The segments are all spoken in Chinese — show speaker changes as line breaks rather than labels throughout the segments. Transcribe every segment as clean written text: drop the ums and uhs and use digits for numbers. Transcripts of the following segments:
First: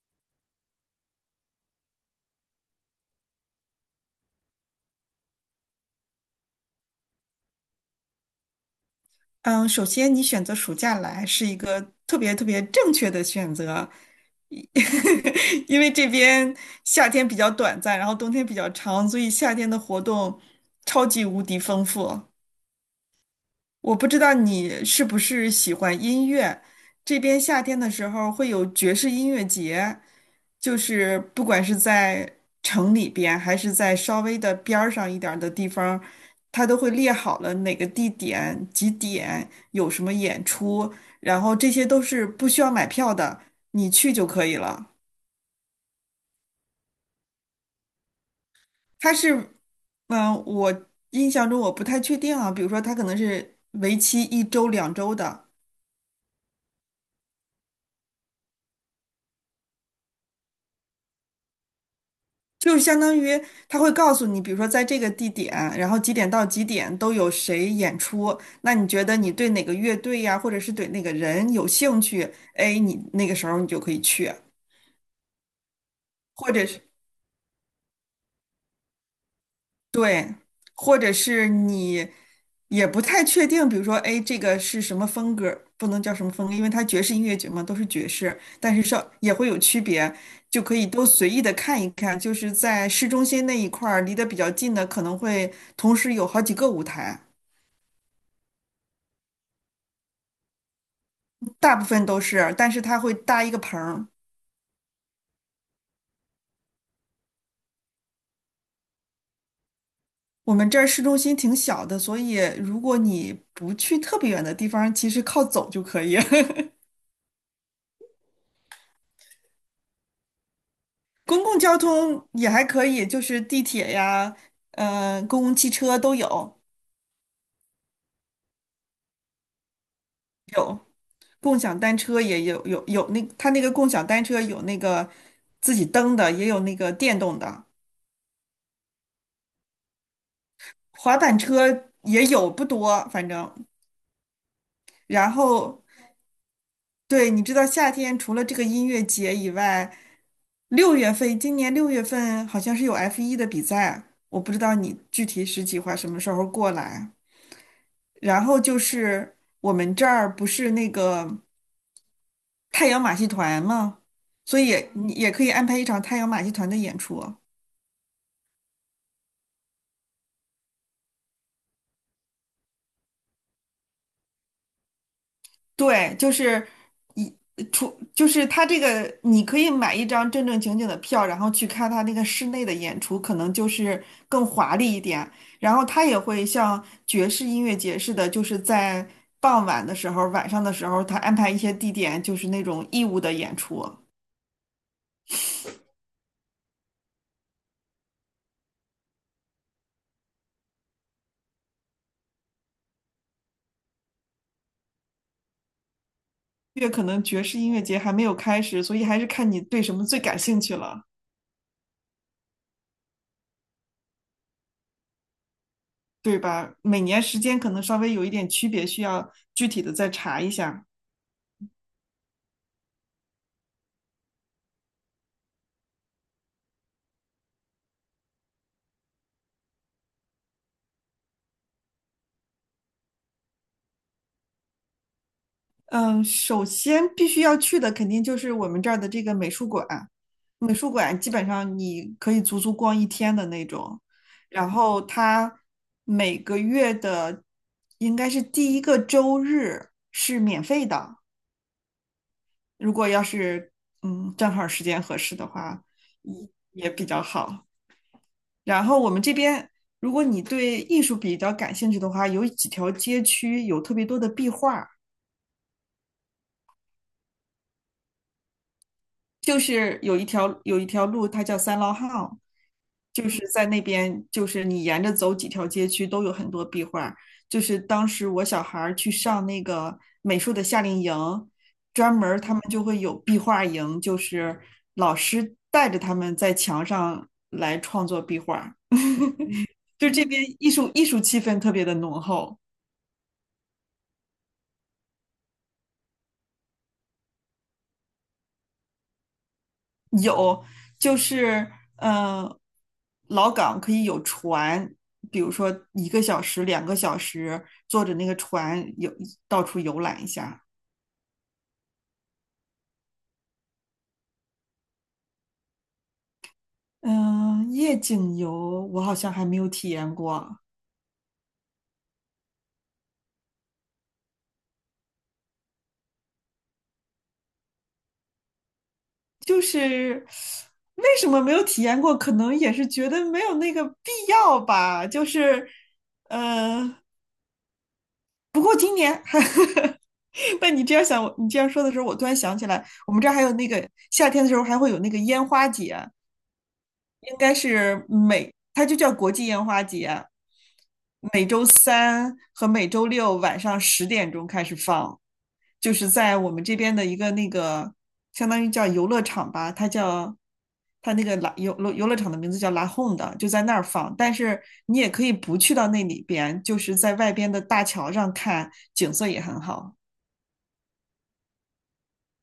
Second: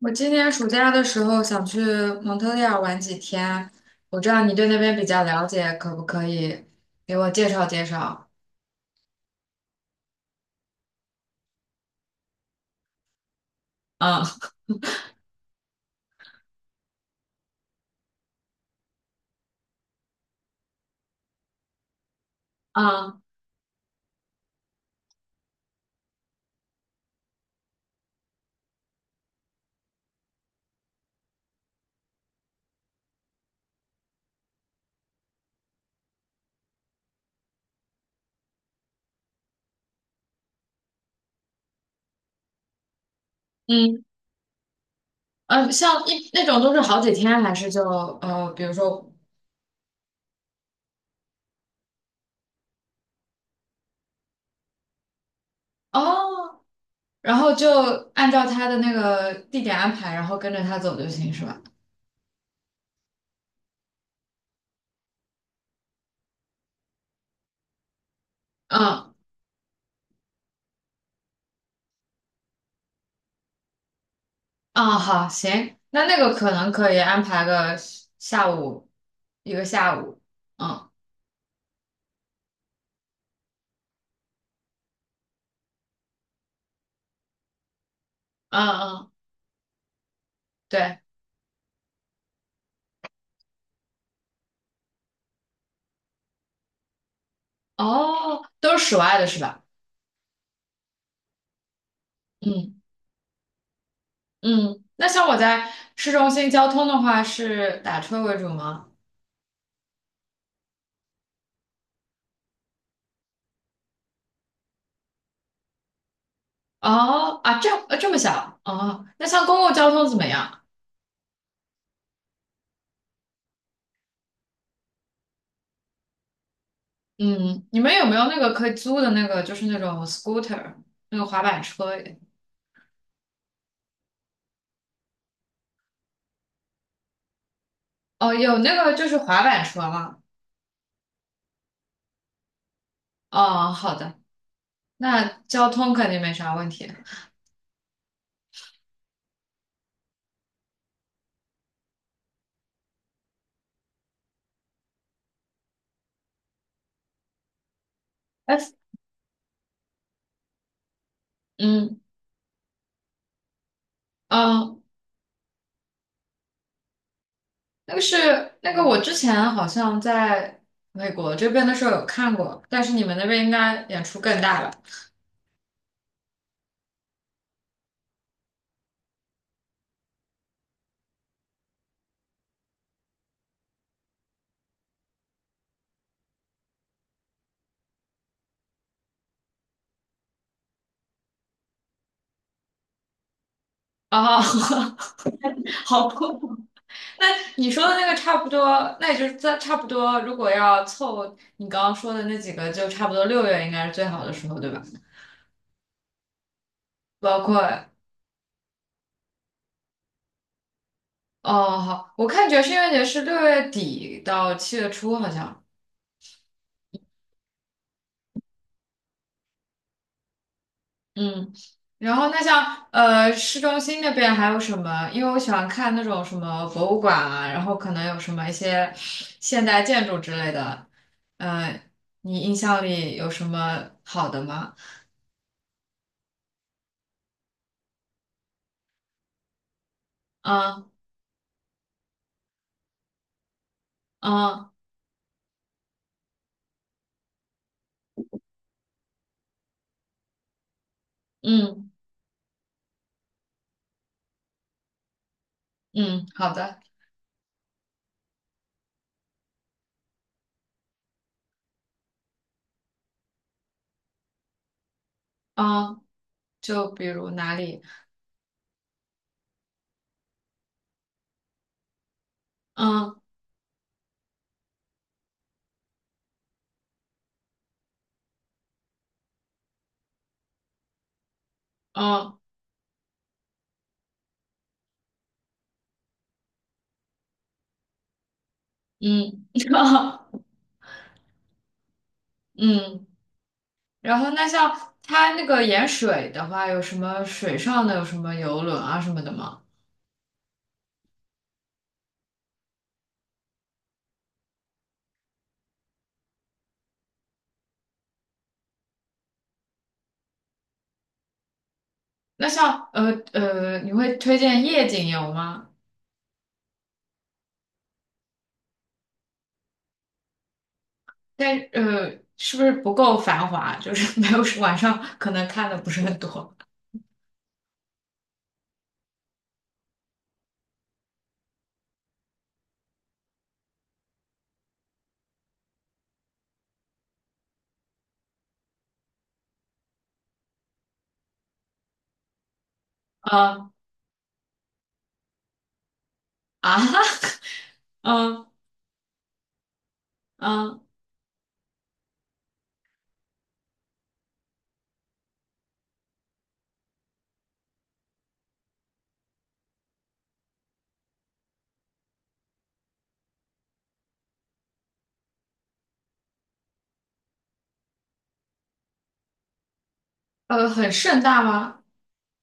我今年暑假的时候想去蒙特利尔玩几天，我知道你对那边比较了解，可不可以给我介绍介绍？
嗯，首先你选择暑假来是一个特别特别正确的选择，
嗯。
一 因为这边夏天比较短暂，然后冬天比较长，所以夏天的活动超级无敌丰富。
嗯
我不知道你是不是喜欢音乐，这边夏天的时候会有爵士音乐节，就是不管是在城里边，还是在稍微的边儿上一点儿的地方，它都会列好了哪个地点、几点有什么演出，然后这些都是不需要买票的，你
嗯。
去就可以了。
像一那种都是好几天，还是就比如说。
它是，嗯，我印象中我不太确定啊，比如说它可能是为期1周、2周的。
哦，然后就按照他的那个地点安排，然后跟着他走就行，是吧？
就是相当于他会告诉你，比如说在这个地点，然后几点到几点都有谁演出。那你觉
嗯。
得你对哪个乐队呀，或者是对哪个人有兴趣？哎，你那个时候你就可以去，
嗯，好，行，那个可
或者
能
是。
可以安排个下午，一个下午。
对，
嗯
或者是你也不太确定，比如说，哎，这个是什么风格，不能叫什么风格，因为它爵士音乐节嘛，都是爵士，
嗯
但是稍
嗯。
也会有区别，就可以
对。
都随意的看一看。就是在市中心那一块儿，离得比较近的，可能会同时有好几个舞台，
哦，都是室外的是吧？
大部分都是，但
嗯
是它会搭一个棚儿。
嗯。那像我在市中心交通的话，是打车为主吗？
我们这儿市中心挺小的，所以如果你不去特别远的地方，其实靠走就可以。
哦啊，这样这么小哦，那像公共交通怎么样？
公共交通也还可以，就是地铁呀，公共汽车都有，
嗯。你们有没有那个可以租的那个，就是那种 scooter
有
那个滑
共
板
享
车？
单车也有，有那它那个共享单车有那个自己蹬的，也有那个电动的，
哦，有那个就是滑板车吗？
滑板车也有，不多，反正。
哦，好的，那
然
交
后，
通肯定没啥问题。
对，你知道夏天除了这个音乐节以外，六月份，今年六月份好像是有 F1的比赛，我不知道你具体是计划什么时候过来。然
哎。
后就是我们这儿不是那个
嗯
太阳马戏团嘛，所以
嗯。
也你也可以安排一场太阳马戏团的演出。
那个我之前好像在美国这边的时候有看过，但是你们那边应该演出更大吧？
对，就是一出就是他这个，你可以买一张正正经经的票，然后去看他那个室内的演出，可能就是更华丽一点。然后他也会像爵士音乐节似的，就是在傍晚的时候、晚上的时候，他安排一些地点，就是那种义务的演出。
哦。好恐那你说的那个差不多，那也就是在差不多，如果要凑你刚刚说的那几个，就差不多六月应该是最好的时候，对吧？
因为可能
包
爵
括
士音乐节还没有开始，所以还是看你对什么最感兴趣了。
哦，好，我看爵士音乐节是6月底到7月初，好像。
对吧？每年时间可能稍微有一点区别，需要具体的再查一下。
嗯。然后那像市中心那边还有什么？因为我喜欢看那种什么博物馆啊，然后可能有什么一些现代建筑之类的。呃，你印象里有什么好的吗？
嗯，首先必须要去的肯定就是我们这儿的这个美术馆，美
嗯
术馆基本上你可以足足逛一天的那种。然
嗯
后它每个月的应该是第一个周日是免费的，
嗯。
如果要是正好时间合适的话，
嗯，
也
好的。
也比较好。然后我们这边，如果你对艺术比较感兴趣的话，有几条街区有特别多的壁画，
嗯，就比如哪里。
就是有一条路，它叫三老巷，
嗯
就是在那边，就是你沿着走几条街区都有很多壁画。就是当时我小孩儿去上那个美术的夏令营，专门
嗯
儿他们就会有壁画营，就是老师带着他们在墙上来创作壁画，
嗯。
就这边 艺术气氛特别的浓厚。
嗯。然后那像它那个盐水的话，有什么水上的，有什么游轮啊什么的吗？
有，就是呃，老港可以有船，比如说1个小时、2个小时，坐着那个船游到处游览一下。
那像你会推荐夜景游吗？
嗯、夜景游我好像还没有体验过，
但是不是不够繁华？就是没有晚上可能看的不是很多。
就是为什么没有体验过？可能也是觉得没有那个必要吧。就是，但你这样想，你这样说的时候，我突然想起来，我们这儿还有那
嗯
个夏天的时候还会有那个烟花节。
啊。
应该 是
嗯
每，它就叫国际烟花节，
嗯
每周三和每周六晚上10点钟开始放，就是在我们这边的一个那个相当于叫游乐场吧，它叫它那个拉游乐场的名字叫拉 home 的，就在那儿放。但是你也可以不去到那里边，就是在外边的大桥上看，景色也很好。
很盛大吗？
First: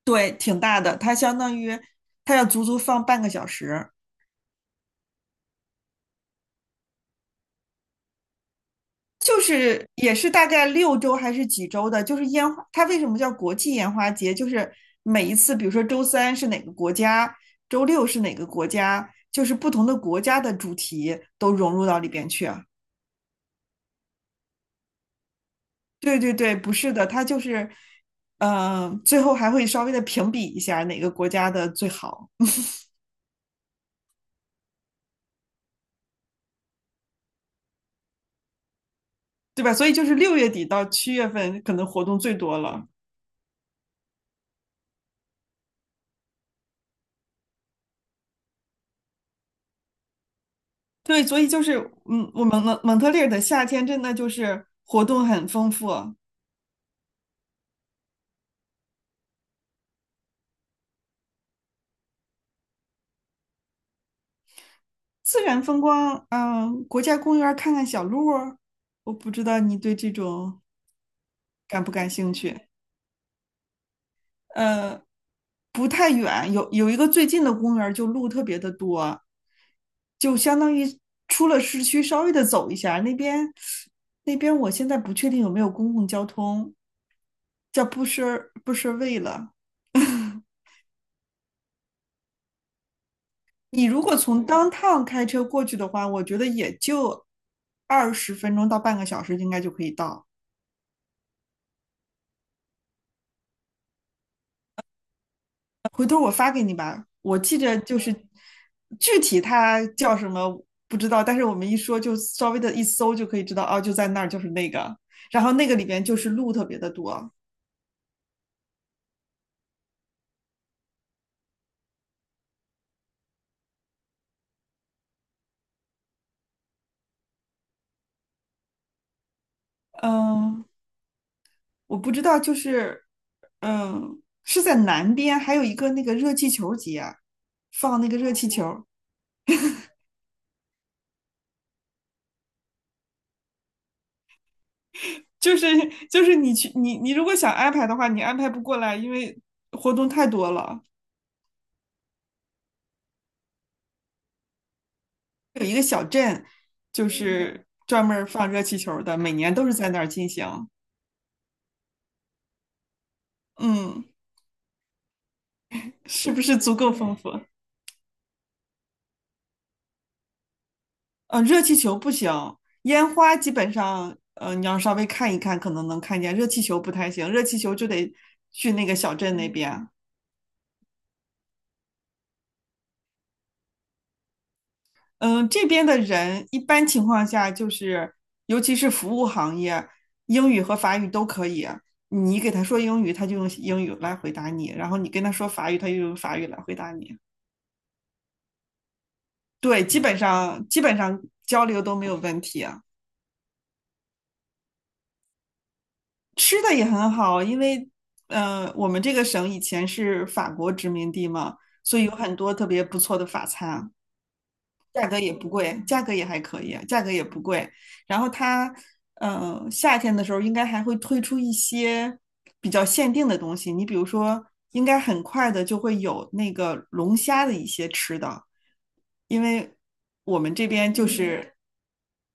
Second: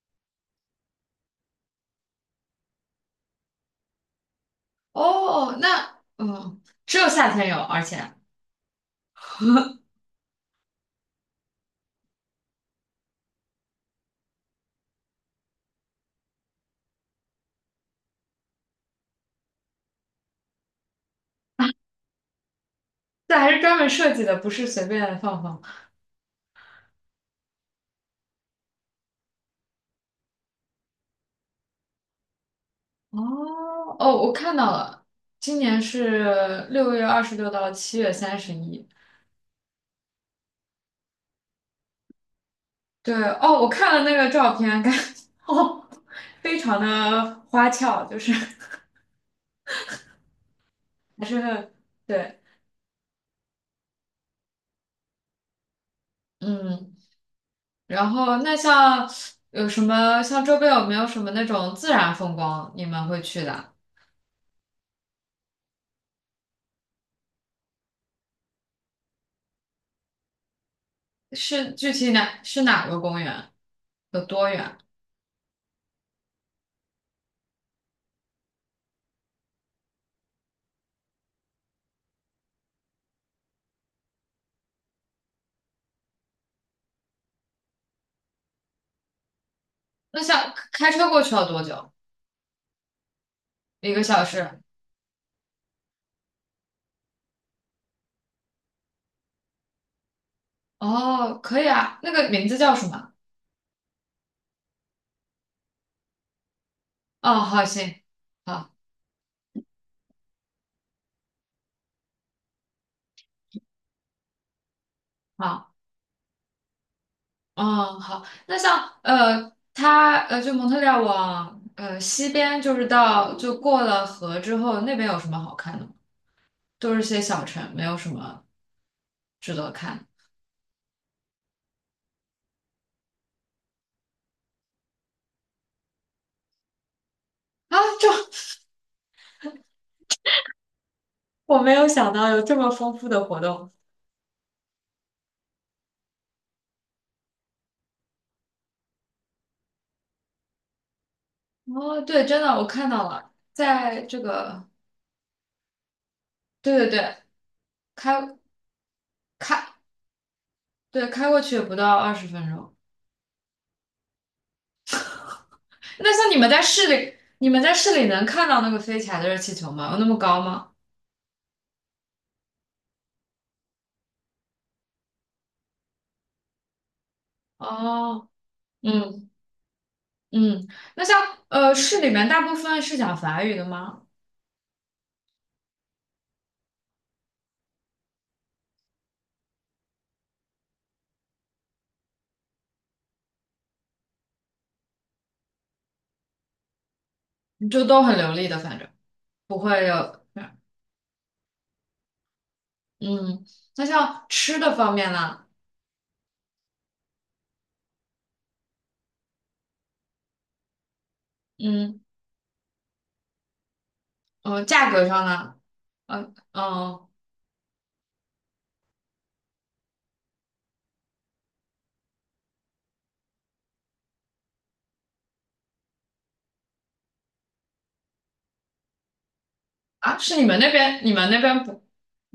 对，挺大的，它相当于它要足足放半个小时。
哦，那嗯，只有夏天有，而且。
就是也是大概6周还是几周的，就是烟花，它为什么叫国际烟花节？就是每一次，比如说周三是哪个国家，周六是哪个国家，就是不同的国家的主题都融入到里边去啊。
这还是专门设计的，不是随便放放。
对对对，不是的，它就是，最后还会稍微的评比一下哪个国家的最好，
哦哦，我看到了，今年是6月26到7月31。
对吧？所以就是6月底到7月份可能活动最多了。
对哦，我看了那个照片，感觉。 哦，非常的花俏，就是
对，
还是
所以就
很
是，嗯，
对。
我们蒙特利尔的夏天真的就是活动很丰富。
嗯。然后那像有什么像周边有没有什么那种自然风光你们会去的？
自然风光，国家公园儿看看小鹿儿我不知道你对这种
是
感
具
不感
体
兴
哪是
趣。
哪个公园？有多远？
呃，不太远，有一个最近的公园儿就路特别的多，就相当于出了市区稍微的走一下，那边我现在不确定有没有公共交通，叫布什卫了。
那像开车过去要多久？
你
一
如
个
果
小
从
时？
当趟开车过去的话，我觉得也就20分钟到半个小时应该就可以到。
哦，可以啊，那个名字叫什么？
回头我发给你吧。
哦，
我记
好，
着就
行，
是
好，
具体它叫什么不知道，但是我们一说就稍微的一搜就可以知道，哦，就在那儿，就是那个。然后那
好，
个里边就是路特别的多。
哦，好。那像它就蒙特利尔往西边，就是到就过了河之后，那边有什么好看的吗？都是些小城，没有什么值得看
嗯，我不知道，就是是在南边，还有一个那个热气球节啊，
啊。
放那个热气 球。
我没有想到有这么丰富的活动。
就是你去你如果想安排的话，你安排不过来，因为活动太多了。
哦，对，真的，我看到了，在这个，
有一个小镇，
对对
就
对，
是专门
开
儿放热气球的，每年
开，
都是在那儿进行。
对，开过去也不到20分钟。
嗯，
那像
是
你
不
们
是
在
足
市
够
里，
丰富？
你们在市里能看到那个飞起来的热气球吗？有那么高吗？
热气球不行，烟花基本上，你要稍微看一看，可能能看见。热气球不太行，热气球就得
哦。
去那个小
嗯
镇那边。
嗯。那像市里面大部分是讲法语的吗？
嗯，这边的人一般情况下就是，尤其是服务行业，英语和法语都可以。你给他说英语，他就用英语来回答你；然后你跟他说法语，他就用法语来回答你。
就都很流利的，反正不
对，
会
基本
有。
上基本上交流都没有问题啊。
嗯。那像吃的方面呢？
吃的也很好，因为我们这个省以前是法国殖民地嘛，所
嗯
以有很多特别不错的法餐，
嗯、价格
价格
上
也不
呢？
贵，价格也
嗯、
还可以，价
嗯、
格也不贵。然后它夏天的时候应该还会推出一些比较限定的东西，你比如说，应该很快的就会有那个龙虾的一些吃的，因为
啊，是
我
你
们
们
这
那
边
边，
就
你们那
是
边不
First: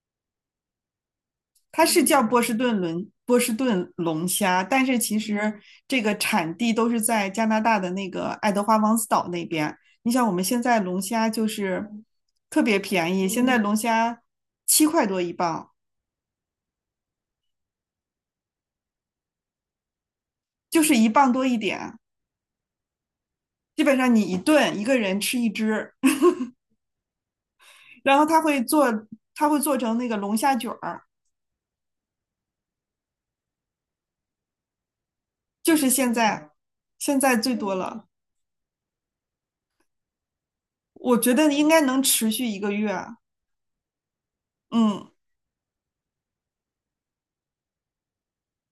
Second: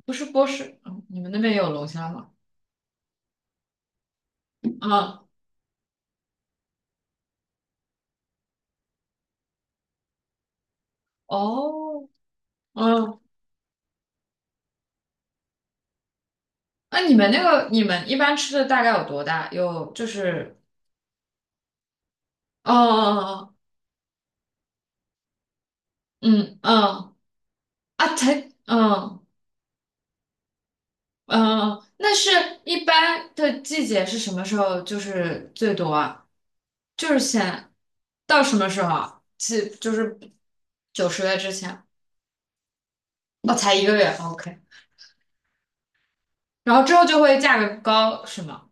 不是波士，嗯，你们那边也有
它
龙
是
虾
叫
吗？
波士顿龙虾，但是其
嗯。
实这个产地都是在加拿大的那个爱德华王子岛那边。你想，我们现在龙虾就是
哦。
特别便
嗯，
宜，现在龙虾7块多1磅，
那你们一般吃的大概有多大？有就是。
就是1磅多一点，
哦，哦哦哦。
基本上你一顿一个人吃一只，
嗯嗯 啊，
然后它
才
会做，
嗯
它会做成那个龙虾卷儿，
嗯，一般的季节是什么时候？就是最
就是
多
现
啊，
在
就是
现在最多了，
到什么时候啊？几就是九
我
十
觉
月之
得应该
前，
能持续1个月啊，
那才一个月，OK。
嗯。
然后之后就会价格高，是吗？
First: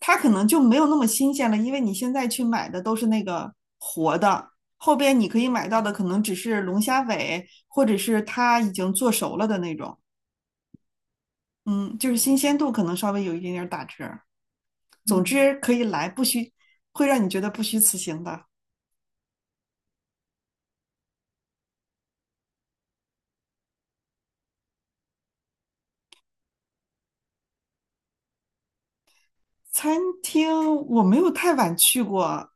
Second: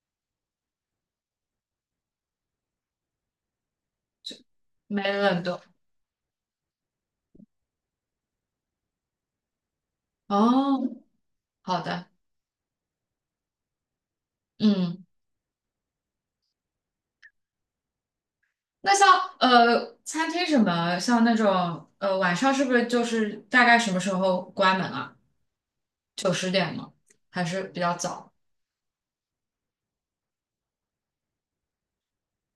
它可能就没有那么新鲜了，因为你现在去买的都是那个活的，后
没
边你可
冷
以
冻。
买到的可能只是龙虾尾，或者是它已经做熟了的那种。
哦，好
嗯，
的。
就是新鲜度可能稍微有一点点打折。
嗯。
总之可以来，不虚，会让你觉得不虚此行的。
那像餐厅什么，像那种晚上是不是就是大概什么时候关门啊？9、10点吗？还是比较早？
餐厅我没有太晚去过，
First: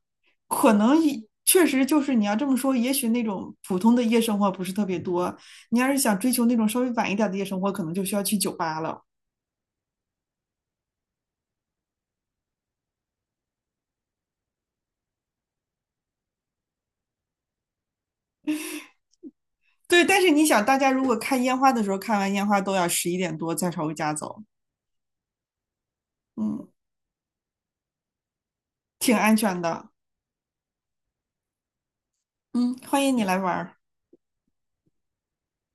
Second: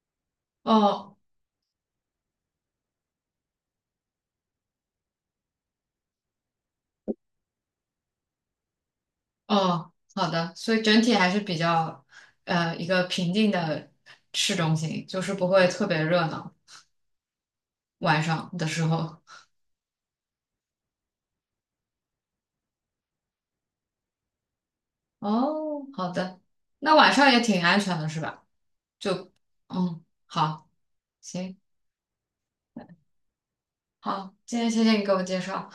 可能
哦
也确实就是你要这么说，也许那种普通的夜生活不是特别多。你要是想追求那种稍微晚一点的夜生活，可能就需要去酒吧了。
哦，好的，所以整体还是比较一个平静的市中心，就是不会特别热闹，晚上的时候。
对，但是你想，大家如果看烟花的时候，看完烟花都要11点多再朝回家走，
哦，好的，
嗯，
那晚上也挺安全的是吧？
挺
就
安全的，
嗯，好，行，
嗯，欢迎你来玩
好，今天谢谢你给我介绍。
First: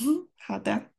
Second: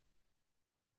嗯，好的。